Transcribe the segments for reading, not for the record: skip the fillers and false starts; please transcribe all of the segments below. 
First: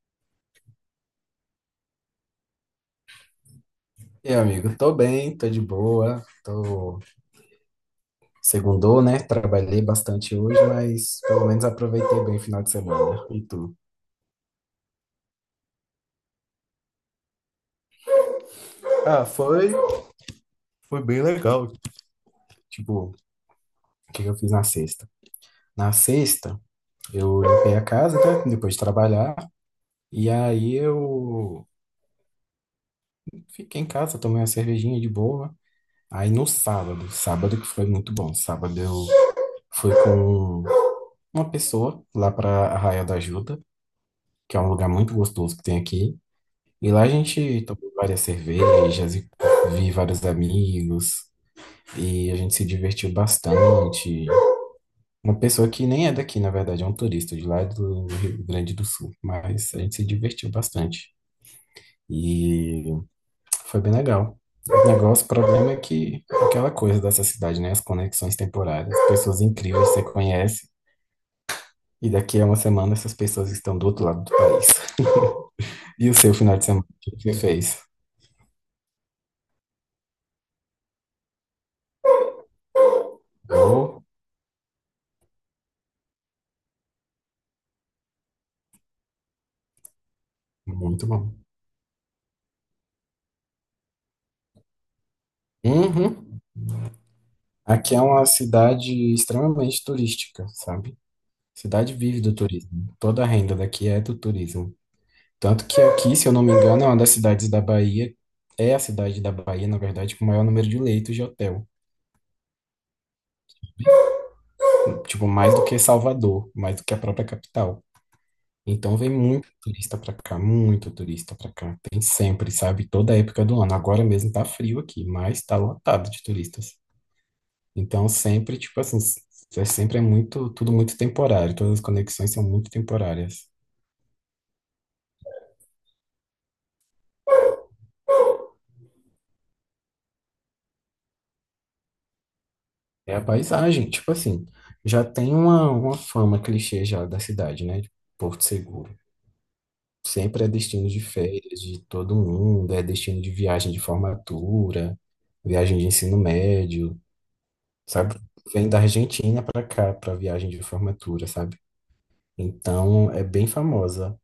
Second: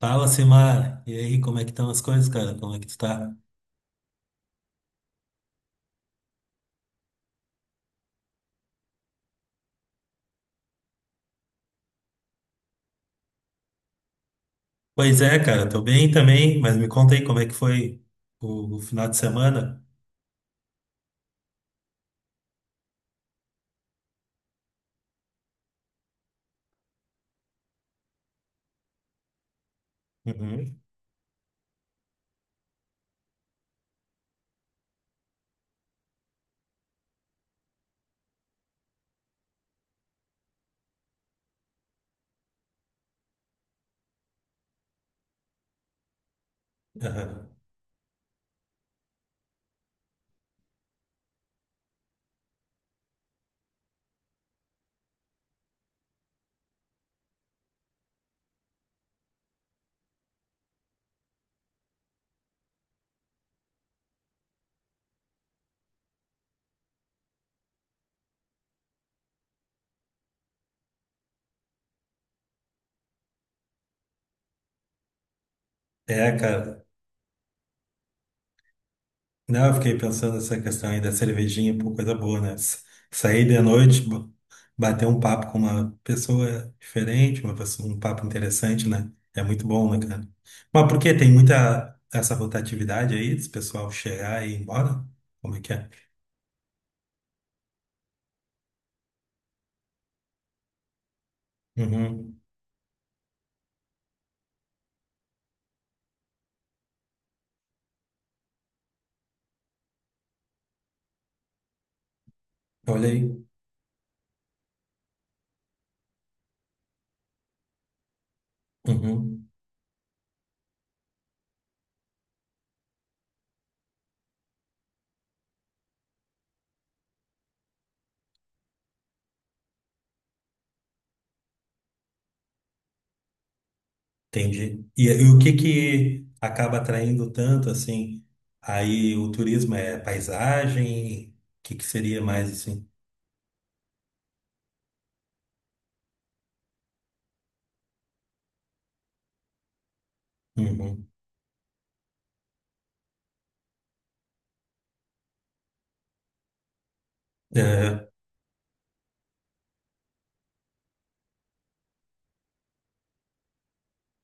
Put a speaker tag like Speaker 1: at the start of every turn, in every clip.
Speaker 1: Fala, Simar. E aí, como é que estão as coisas, cara? Como é que tu tá?
Speaker 2: E aí, amigo, tô bem, tô de boa, tô segundou, né? Trabalhei bastante hoje, mas pelo menos aproveitei bem o final de semana. E tu?
Speaker 1: Pois é, cara, tô bem também, mas me conta aí como é que foi o final de
Speaker 2: Ah, foi,
Speaker 1: semana.
Speaker 2: foi bem legal. Tipo, o que que eu fiz na sexta? Na sexta, eu limpei a casa, né? Depois de trabalhar, e aí
Speaker 1: Uhum.
Speaker 2: eu fiquei em casa, tomei uma cervejinha de boa. Aí no sábado, sábado que foi muito bom. Sábado eu fui com uma pessoa lá pra Arraial da Ajuda, que é um lugar muito gostoso que tem aqui. E lá a
Speaker 1: Aham.
Speaker 2: gente tomou várias cervejas e vi vários amigos e a gente se divertiu bastante. Uma pessoa que nem é daqui, na verdade, é um turista de lá é do Rio Grande do Sul, mas a gente se divertiu bastante e foi bem legal. O negócio, o problema é que aquela coisa dessa cidade, né? As conexões temporárias, pessoas incríveis que você conhece e daqui a uma semana essas pessoas estão do outro lado do país. E o seu
Speaker 1: É,
Speaker 2: final de
Speaker 1: cara.
Speaker 2: semana, o que você fez?
Speaker 1: Não, eu fiquei pensando nessa questão aí da cervejinha, pô, coisa boa, né? Sair de noite,
Speaker 2: Oh,
Speaker 1: bater um papo com uma pessoa diferente, uma pessoa, um papo interessante, né? É muito bom, né, cara? Mas por
Speaker 2: muito
Speaker 1: que tem
Speaker 2: bom.
Speaker 1: muita essa rotatividade aí, desse pessoal chegar e ir embora? Como é que é?
Speaker 2: Uhum. Aqui é uma cidade extremamente turística, sabe? Cidade vive do
Speaker 1: Uhum.
Speaker 2: turismo. Toda a renda daqui é do turismo. Tanto que aqui, se eu não me engano, é uma das cidades da Bahia, é a cidade da Bahia, na verdade, com o maior número de leitos de hotel.
Speaker 1: Olha aí.
Speaker 2: Tipo, mais do que Salvador, mais do que a própria capital. Então vem muito
Speaker 1: Uhum.
Speaker 2: turista pra cá, muito turista pra cá. Tem sempre, sabe? Toda época do ano. Agora mesmo tá frio aqui, mas tá lotado de turistas. Então sempre, tipo assim, é sempre é muito, tudo muito temporário, todas as conexões são muito temporárias.
Speaker 1: Entendi. E o que que acaba atraindo tanto, assim? Aí o turismo é paisagem? O que que seria mais, assim?
Speaker 2: É a paisagem, tipo assim, já tem uma fama clichê já da cidade, né? De Porto Seguro. Sempre é destino de
Speaker 1: Uhum.
Speaker 2: férias de todo mundo, é destino de viagem de formatura, viagem de ensino médio,
Speaker 1: É,
Speaker 2: sabe? Vem da Argentina para cá para viagem de formatura, sabe? Então é bem famosa.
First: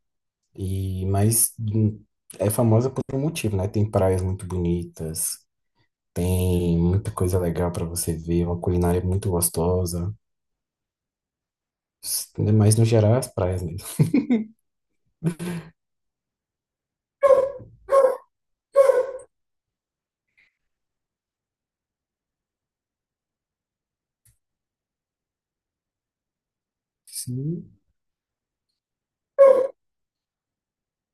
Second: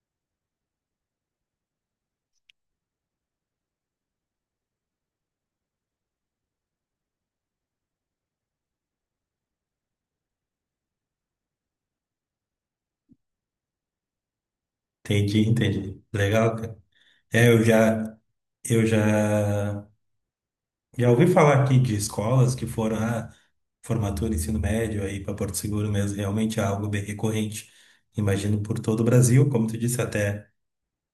Speaker 2: E, mas é famosa por um motivo, né? Tem praias muito bonitas, tem muita coisa legal para você ver, uma culinária muito gostosa. S- Mas no geral, é as praias mesmo.
Speaker 1: entendi, entendi. Legal, cara. É, eu já, eu já, já ouvi falar aqui de escolas que foram a formatura, ensino médio aí para Porto Seguro mesmo, realmente é algo bem recorrente.
Speaker 2: Sim.
Speaker 1: Imagino por todo o Brasil, como tu disse, até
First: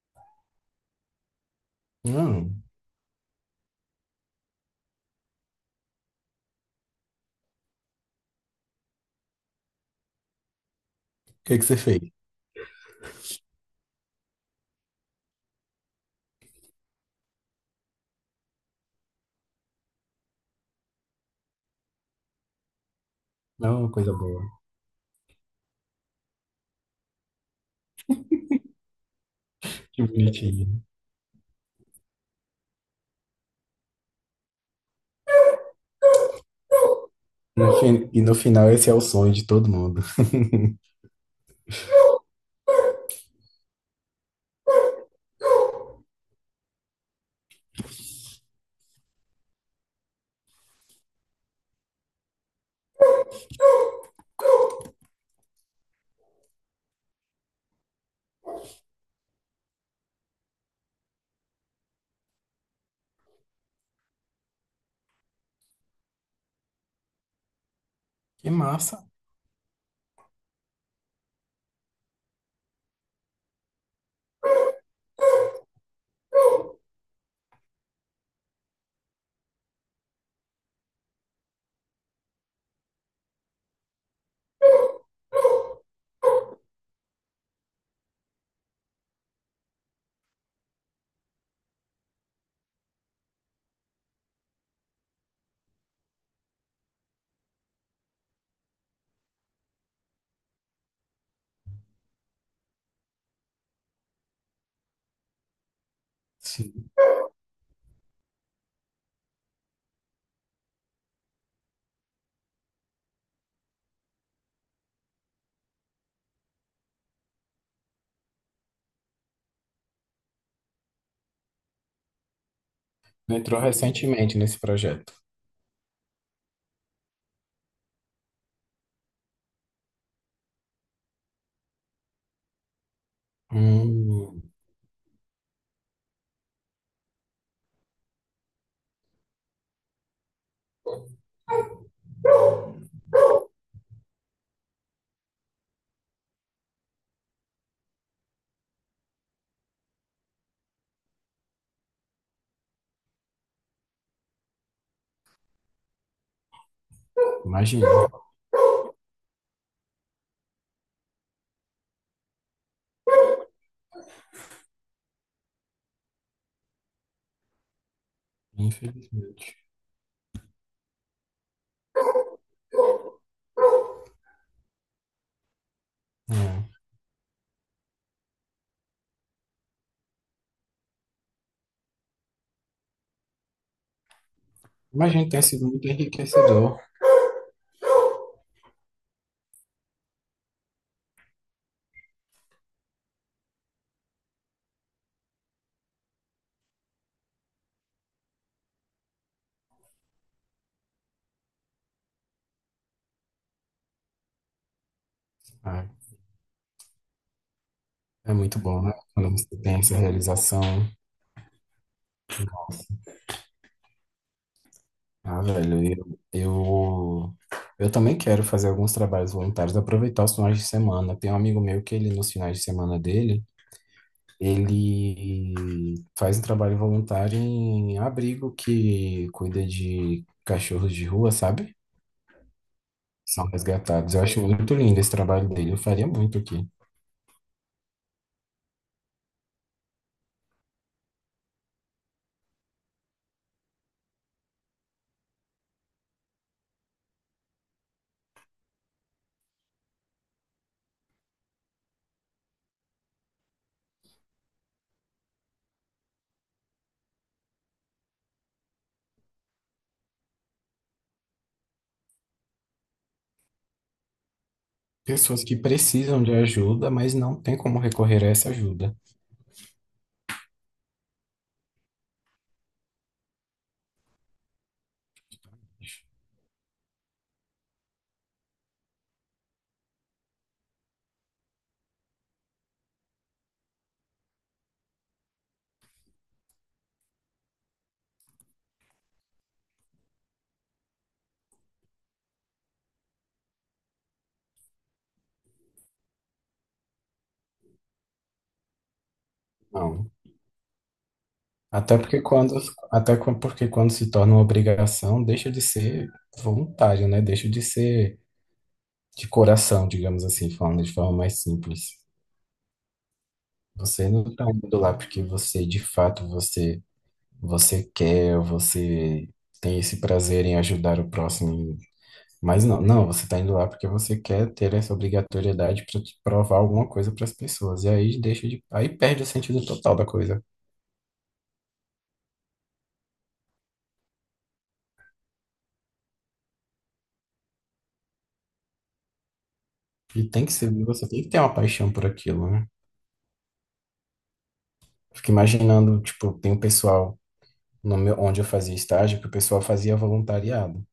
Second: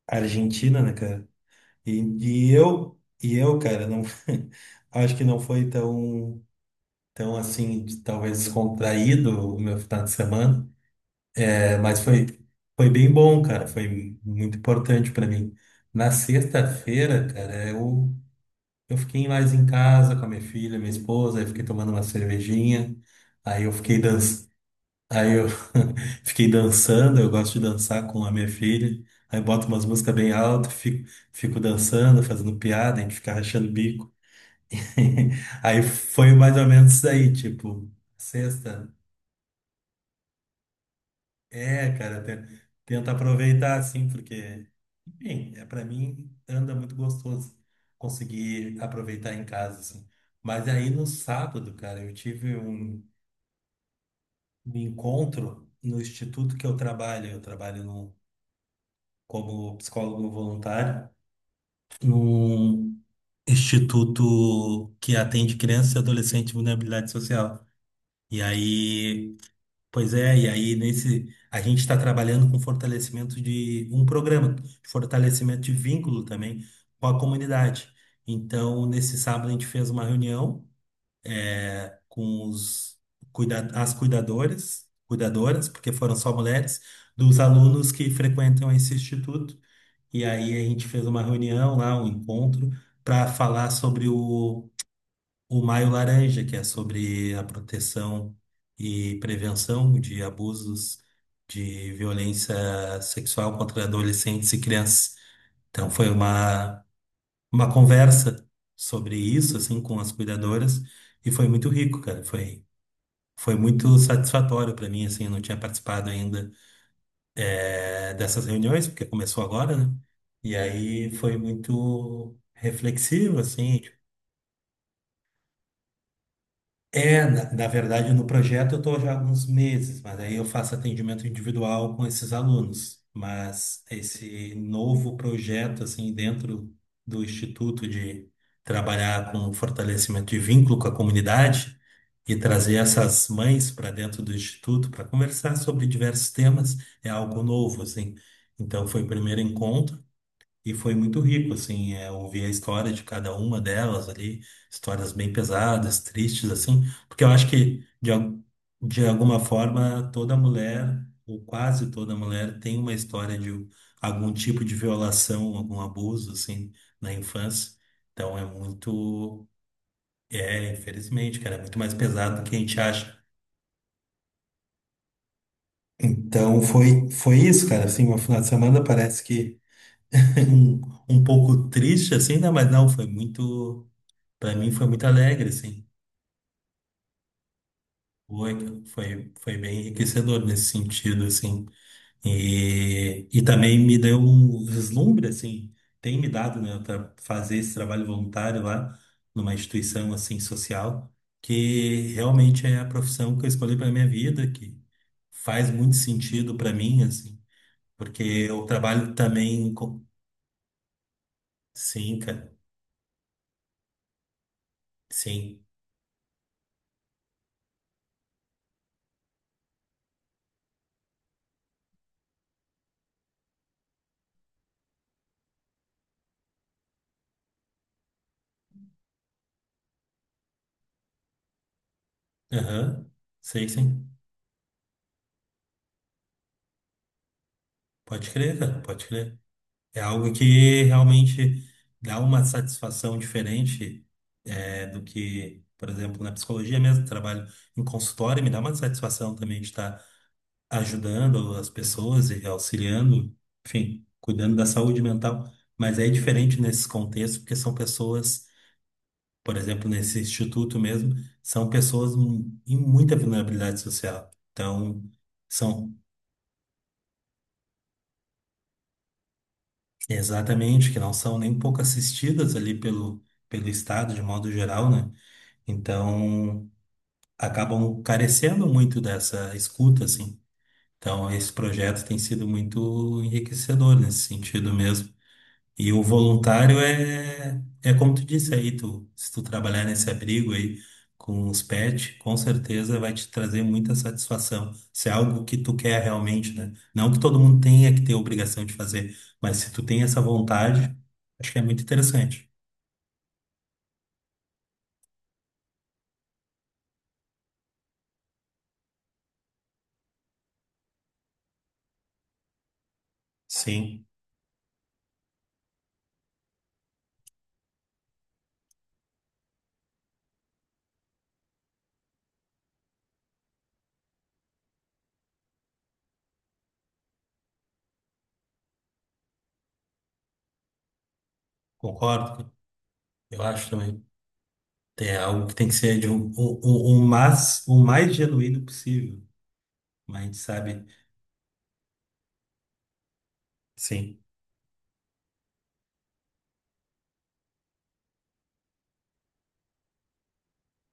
Speaker 1: Argentina, né, cara? E,
Speaker 2: Não. O
Speaker 1: cara, não, acho que não foi tão, tão assim, talvez descontraído o meu final de semana.
Speaker 2: que que
Speaker 1: É,
Speaker 2: você
Speaker 1: mas
Speaker 2: fez?
Speaker 1: foi, foi bem bom, cara. Foi muito importante para mim. Na sexta-feira, eu fiquei mais em casa com a minha filha, minha esposa, aí fiquei tomando uma cervejinha, aí eu
Speaker 2: Não, uma
Speaker 1: fiquei
Speaker 2: coisa boa.
Speaker 1: dançando. Aí eu fiquei dançando, eu gosto de dançar com a minha filha. Aí boto umas
Speaker 2: Que
Speaker 1: músicas bem
Speaker 2: bonitinho.
Speaker 1: altas, fico, fico dançando, fazendo piada, a gente fica rachando o bico. Aí foi mais ou menos isso aí, tipo,
Speaker 2: E no final,
Speaker 1: sexta.
Speaker 2: esse é o sonho de todo mundo.
Speaker 1: É, cara, tenta aproveitar assim, porque, enfim, é para mim anda muito gostoso conseguir aproveitar em casa assim. Mas aí no sábado, cara, eu tive um encontro no instituto que eu trabalho. Eu trabalho como psicólogo voluntário num instituto que atende crianças e adolescentes em vulnerabilidade social. E
Speaker 2: Que massa.
Speaker 1: aí, pois é, e aí nesse a gente está trabalhando com fortalecimento de um programa, de fortalecimento de vínculo também com a comunidade. Então, nesse sábado a gente fez uma reunião com os as cuidadores, cuidadoras, porque foram só mulheres, dos alunos que frequentam esse instituto. E aí a gente fez uma reunião lá, um encontro, para falar sobre o Maio Laranja, que é sobre a proteção e prevenção de abusos de violência sexual contra adolescentes e crianças. Então foi
Speaker 2: Sim.
Speaker 1: uma conversa sobre isso, assim, com as cuidadoras, e foi muito rico, cara. Foi, foi muito satisfatório para mim, assim, eu não tinha participado ainda dessas reuniões, porque começou agora, né? E aí foi muito reflexivo,
Speaker 2: Entrou
Speaker 1: assim.
Speaker 2: recentemente nesse projeto.
Speaker 1: É, na verdade, no projeto eu estou já há alguns meses, mas aí eu faço atendimento individual com esses alunos. Mas
Speaker 2: Hum,
Speaker 1: esse novo projeto, assim, dentro do Instituto de trabalhar com fortalecimento de vínculo com a comunidade e trazer essas mães para dentro do Instituto para conversar sobre diversos temas, é algo novo, assim. Então, foi o primeiro encontro. E foi muito rico, assim, é, ouvir a história de cada uma delas ali, histórias bem pesadas, tristes, assim, porque eu acho que,
Speaker 2: imagino.
Speaker 1: de alguma forma, toda mulher, ou quase toda mulher, tem uma história de algum tipo de violação, algum abuso, assim, na infância. Então é muito,
Speaker 2: Infelizmente.
Speaker 1: é, infelizmente, cara, é muito mais pesado do que a gente acha. Então
Speaker 2: É.
Speaker 1: foi, foi isso, cara, assim, meu final de semana parece que um, um pouco triste, assim, né? Mas não, foi muito. Para mim foi muito
Speaker 2: Imagino que tenha
Speaker 1: alegre,
Speaker 2: sido
Speaker 1: assim.
Speaker 2: muito enriquecedor.
Speaker 1: Foi, foi, foi bem enriquecedor nesse sentido, assim. E também me deu um vislumbre, assim, tem me dado, né, para fazer esse trabalho voluntário lá numa instituição, assim, social, que realmente é a profissão que eu escolhi para minha vida, que faz muito
Speaker 2: É.
Speaker 1: sentido para mim, assim, porque
Speaker 2: É muito
Speaker 1: eu
Speaker 2: bom, né?
Speaker 1: trabalho
Speaker 2: Quando você
Speaker 1: também
Speaker 2: tem essa
Speaker 1: com...
Speaker 2: realização.
Speaker 1: Sim, cara,
Speaker 2: Ah,
Speaker 1: sim.
Speaker 2: velho, eu também quero fazer alguns trabalhos voluntários, aproveitar os finais de semana. Tem um amigo meu que ele, nos finais de semana dele, ele faz um trabalho voluntário em abrigo que cuida de cachorros de rua, sabe?
Speaker 1: Aham,
Speaker 2: São
Speaker 1: sei, sim.
Speaker 2: resgatados. Eu acho muito lindo esse trabalho dele. Eu faria muito aqui.
Speaker 1: Pode crer, cara, pode crer. É algo que realmente dá uma satisfação diferente é, do que, por exemplo, na psicologia mesmo, trabalho em consultório, me dá uma satisfação também de estar ajudando as pessoas e auxiliando, enfim, cuidando da saúde mental. Mas é diferente nesses contextos, porque são pessoas, por exemplo, nesse instituto mesmo, são pessoas em muita vulnerabilidade social. Então,
Speaker 2: Pessoas que
Speaker 1: são
Speaker 2: precisam de ajuda, mas não tem como recorrer a essa ajuda.
Speaker 1: exatamente, que não são nem pouco assistidas ali pelo Estado, de modo geral, né? Então, acabam carecendo muito dessa escuta, assim. Então, esse projeto tem sido muito enriquecedor nesse sentido mesmo. E o voluntário é, é como tu disse aí, tu, se tu trabalhar nesse abrigo aí com os pets, com certeza vai te trazer muita satisfação. Se é algo que tu quer realmente, né? Não que todo mundo tenha que ter obrigação de fazer, mas se tu tem
Speaker 2: Não.
Speaker 1: essa vontade, acho que é muito
Speaker 2: Até porque
Speaker 1: interessante.
Speaker 2: porque quando se torna uma obrigação, deixa de ser voluntário, né? Deixa de ser de coração, digamos assim, falando de forma mais simples.
Speaker 1: Sim,
Speaker 2: Você não está indo lá porque você, de fato, você quer, você tem esse prazer em ajudar o próximo. Mas não, não, você está indo lá porque você quer ter essa obrigatoriedade para provar alguma coisa para as pessoas. E aí aí perde o sentido total da coisa.
Speaker 1: concordo. Eu acho também. É algo que tem que ser de um, o mais genuíno possível. Mas
Speaker 2: E
Speaker 1: a gente
Speaker 2: tem que ser,
Speaker 1: sabe,
Speaker 2: você tem que ter uma paixão por aquilo, né?
Speaker 1: sim.
Speaker 2: Fico imaginando, tipo, tem um pessoal no meu, onde eu fazia estágio que o pessoal fazia voluntariado,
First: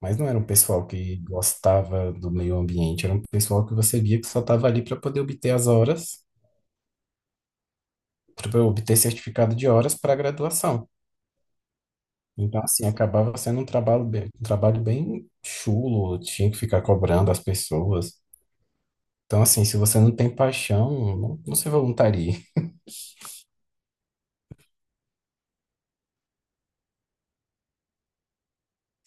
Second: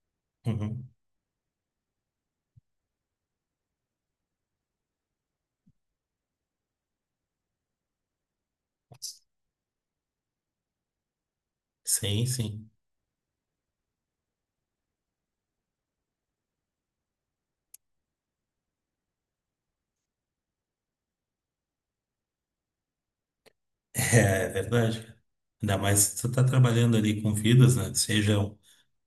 Speaker 2: mas não era um pessoal
Speaker 1: Uhum.
Speaker 2: que gostava do meio ambiente, era um pessoal que você via que só estava ali para poder obter as horas, para obter certificado de horas para a graduação.
Speaker 1: Sim,
Speaker 2: Então,
Speaker 1: sim.
Speaker 2: assim, acabava sendo um trabalho bem chulo, tinha que ficar cobrando as pessoas. Então, assim, se você não tem paixão, não se voluntarie.
Speaker 1: É, é verdade, cara. Ainda mais se tu tá trabalhando ali com vidas, né? Sejam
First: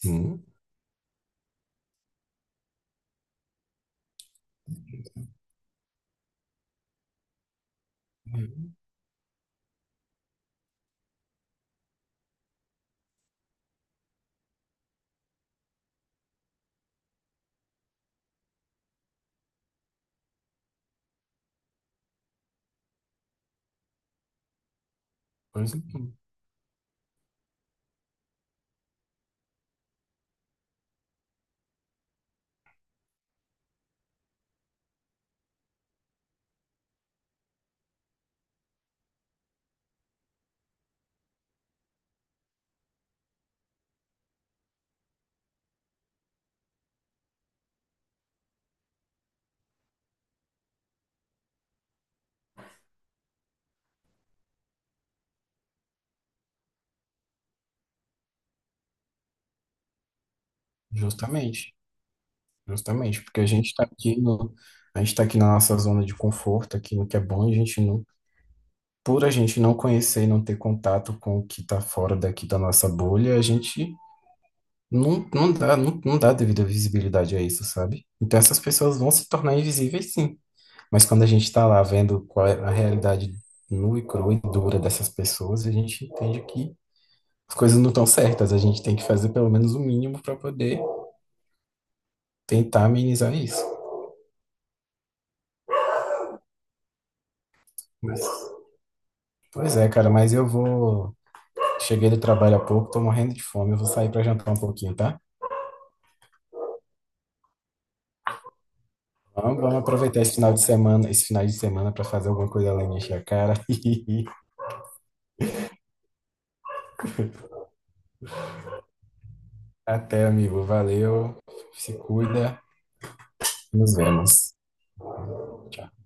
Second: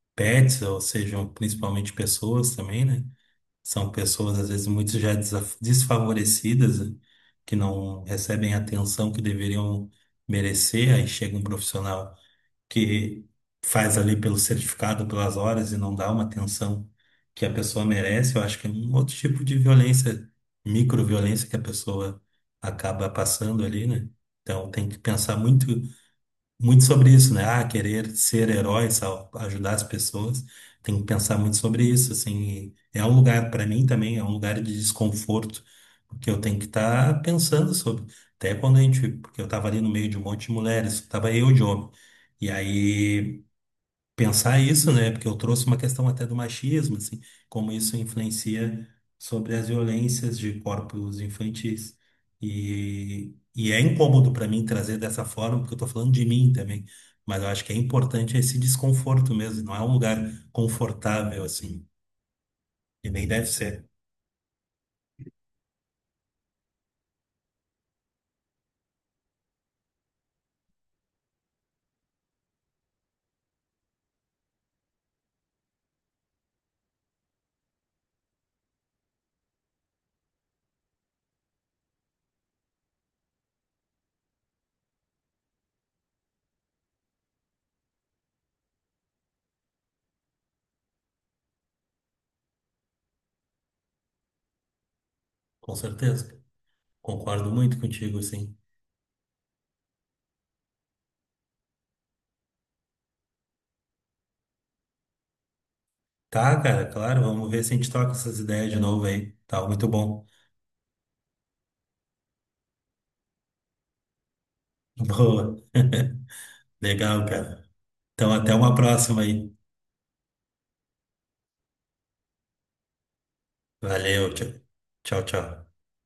Speaker 2: Hum,
Speaker 1: pets ou sejam principalmente pessoas também, né? São pessoas, às vezes, muito já desfavorecidas, né? Que não recebem a
Speaker 2: hum.
Speaker 1: atenção que deveriam merecer. Aí chega um profissional que faz ali pelo certificado, pelas horas e não dá uma atenção que a pessoa merece. Eu acho que é um outro tipo de violência, microviolência que a pessoa acaba passando ali, né? Então tem que pensar muito
Speaker 2: Pois, é,
Speaker 1: muito sobre isso, né? Ah, querer ser herói, ajudar as pessoas. Tem que pensar muito sobre isso, assim. E é um lugar, para mim também, é um lugar de desconforto, porque eu tenho que estar pensando sobre. Até quando a gente, porque eu estava ali no meio de um monte de mulheres, estava eu de homem. E aí pensar isso, né? Porque eu trouxe uma questão até do machismo, assim, como isso influencia sobre as violências de corpos infantis. E é incômodo para mim trazer dessa forma, porque eu tô falando de mim também, mas eu acho que é importante esse desconforto mesmo, não é um lugar confortável,
Speaker 2: justamente.
Speaker 1: assim, e
Speaker 2: Justamente,
Speaker 1: nem
Speaker 2: porque
Speaker 1: deve
Speaker 2: a gente
Speaker 1: ser,
Speaker 2: está aqui no, a gente tá aqui na nossa zona de conforto, aqui no que é bom, e a gente não, por a gente não conhecer e não ter contato com o que está fora daqui da nossa bolha, a gente não, não dá, não dá devida visibilidade a isso, sabe? Então essas pessoas vão se tornar invisíveis, sim. Mas quando a gente está lá vendo qual é a realidade nua e crua e dura dessas pessoas, a gente entende que as coisas não estão certas, a gente tem que fazer pelo menos o mínimo para poder tentar amenizar isso.
Speaker 1: com certeza. Concordo muito contigo,
Speaker 2: Mas
Speaker 1: assim.
Speaker 2: pois é, cara, mas eu vou. Cheguei do trabalho há pouco, tô morrendo de fome. Eu vou sair pra jantar um pouquinho, tá?
Speaker 1: Tá, cara, claro, vamos ver se a gente toca essas ideias de novo aí.
Speaker 2: Vamos,
Speaker 1: Tá,
Speaker 2: vamos
Speaker 1: muito
Speaker 2: aproveitar
Speaker 1: bom.
Speaker 2: esse final de semana, esse final de semana para fazer alguma coisa além de encher a cara.
Speaker 1: Boa. Legal, cara. Então, até uma próxima aí.
Speaker 2: Até, amigo. Valeu. Se cuida. Nos
Speaker 1: Valeu, tchau,
Speaker 2: vemos.
Speaker 1: tchau, tchau.
Speaker 2: Tchau.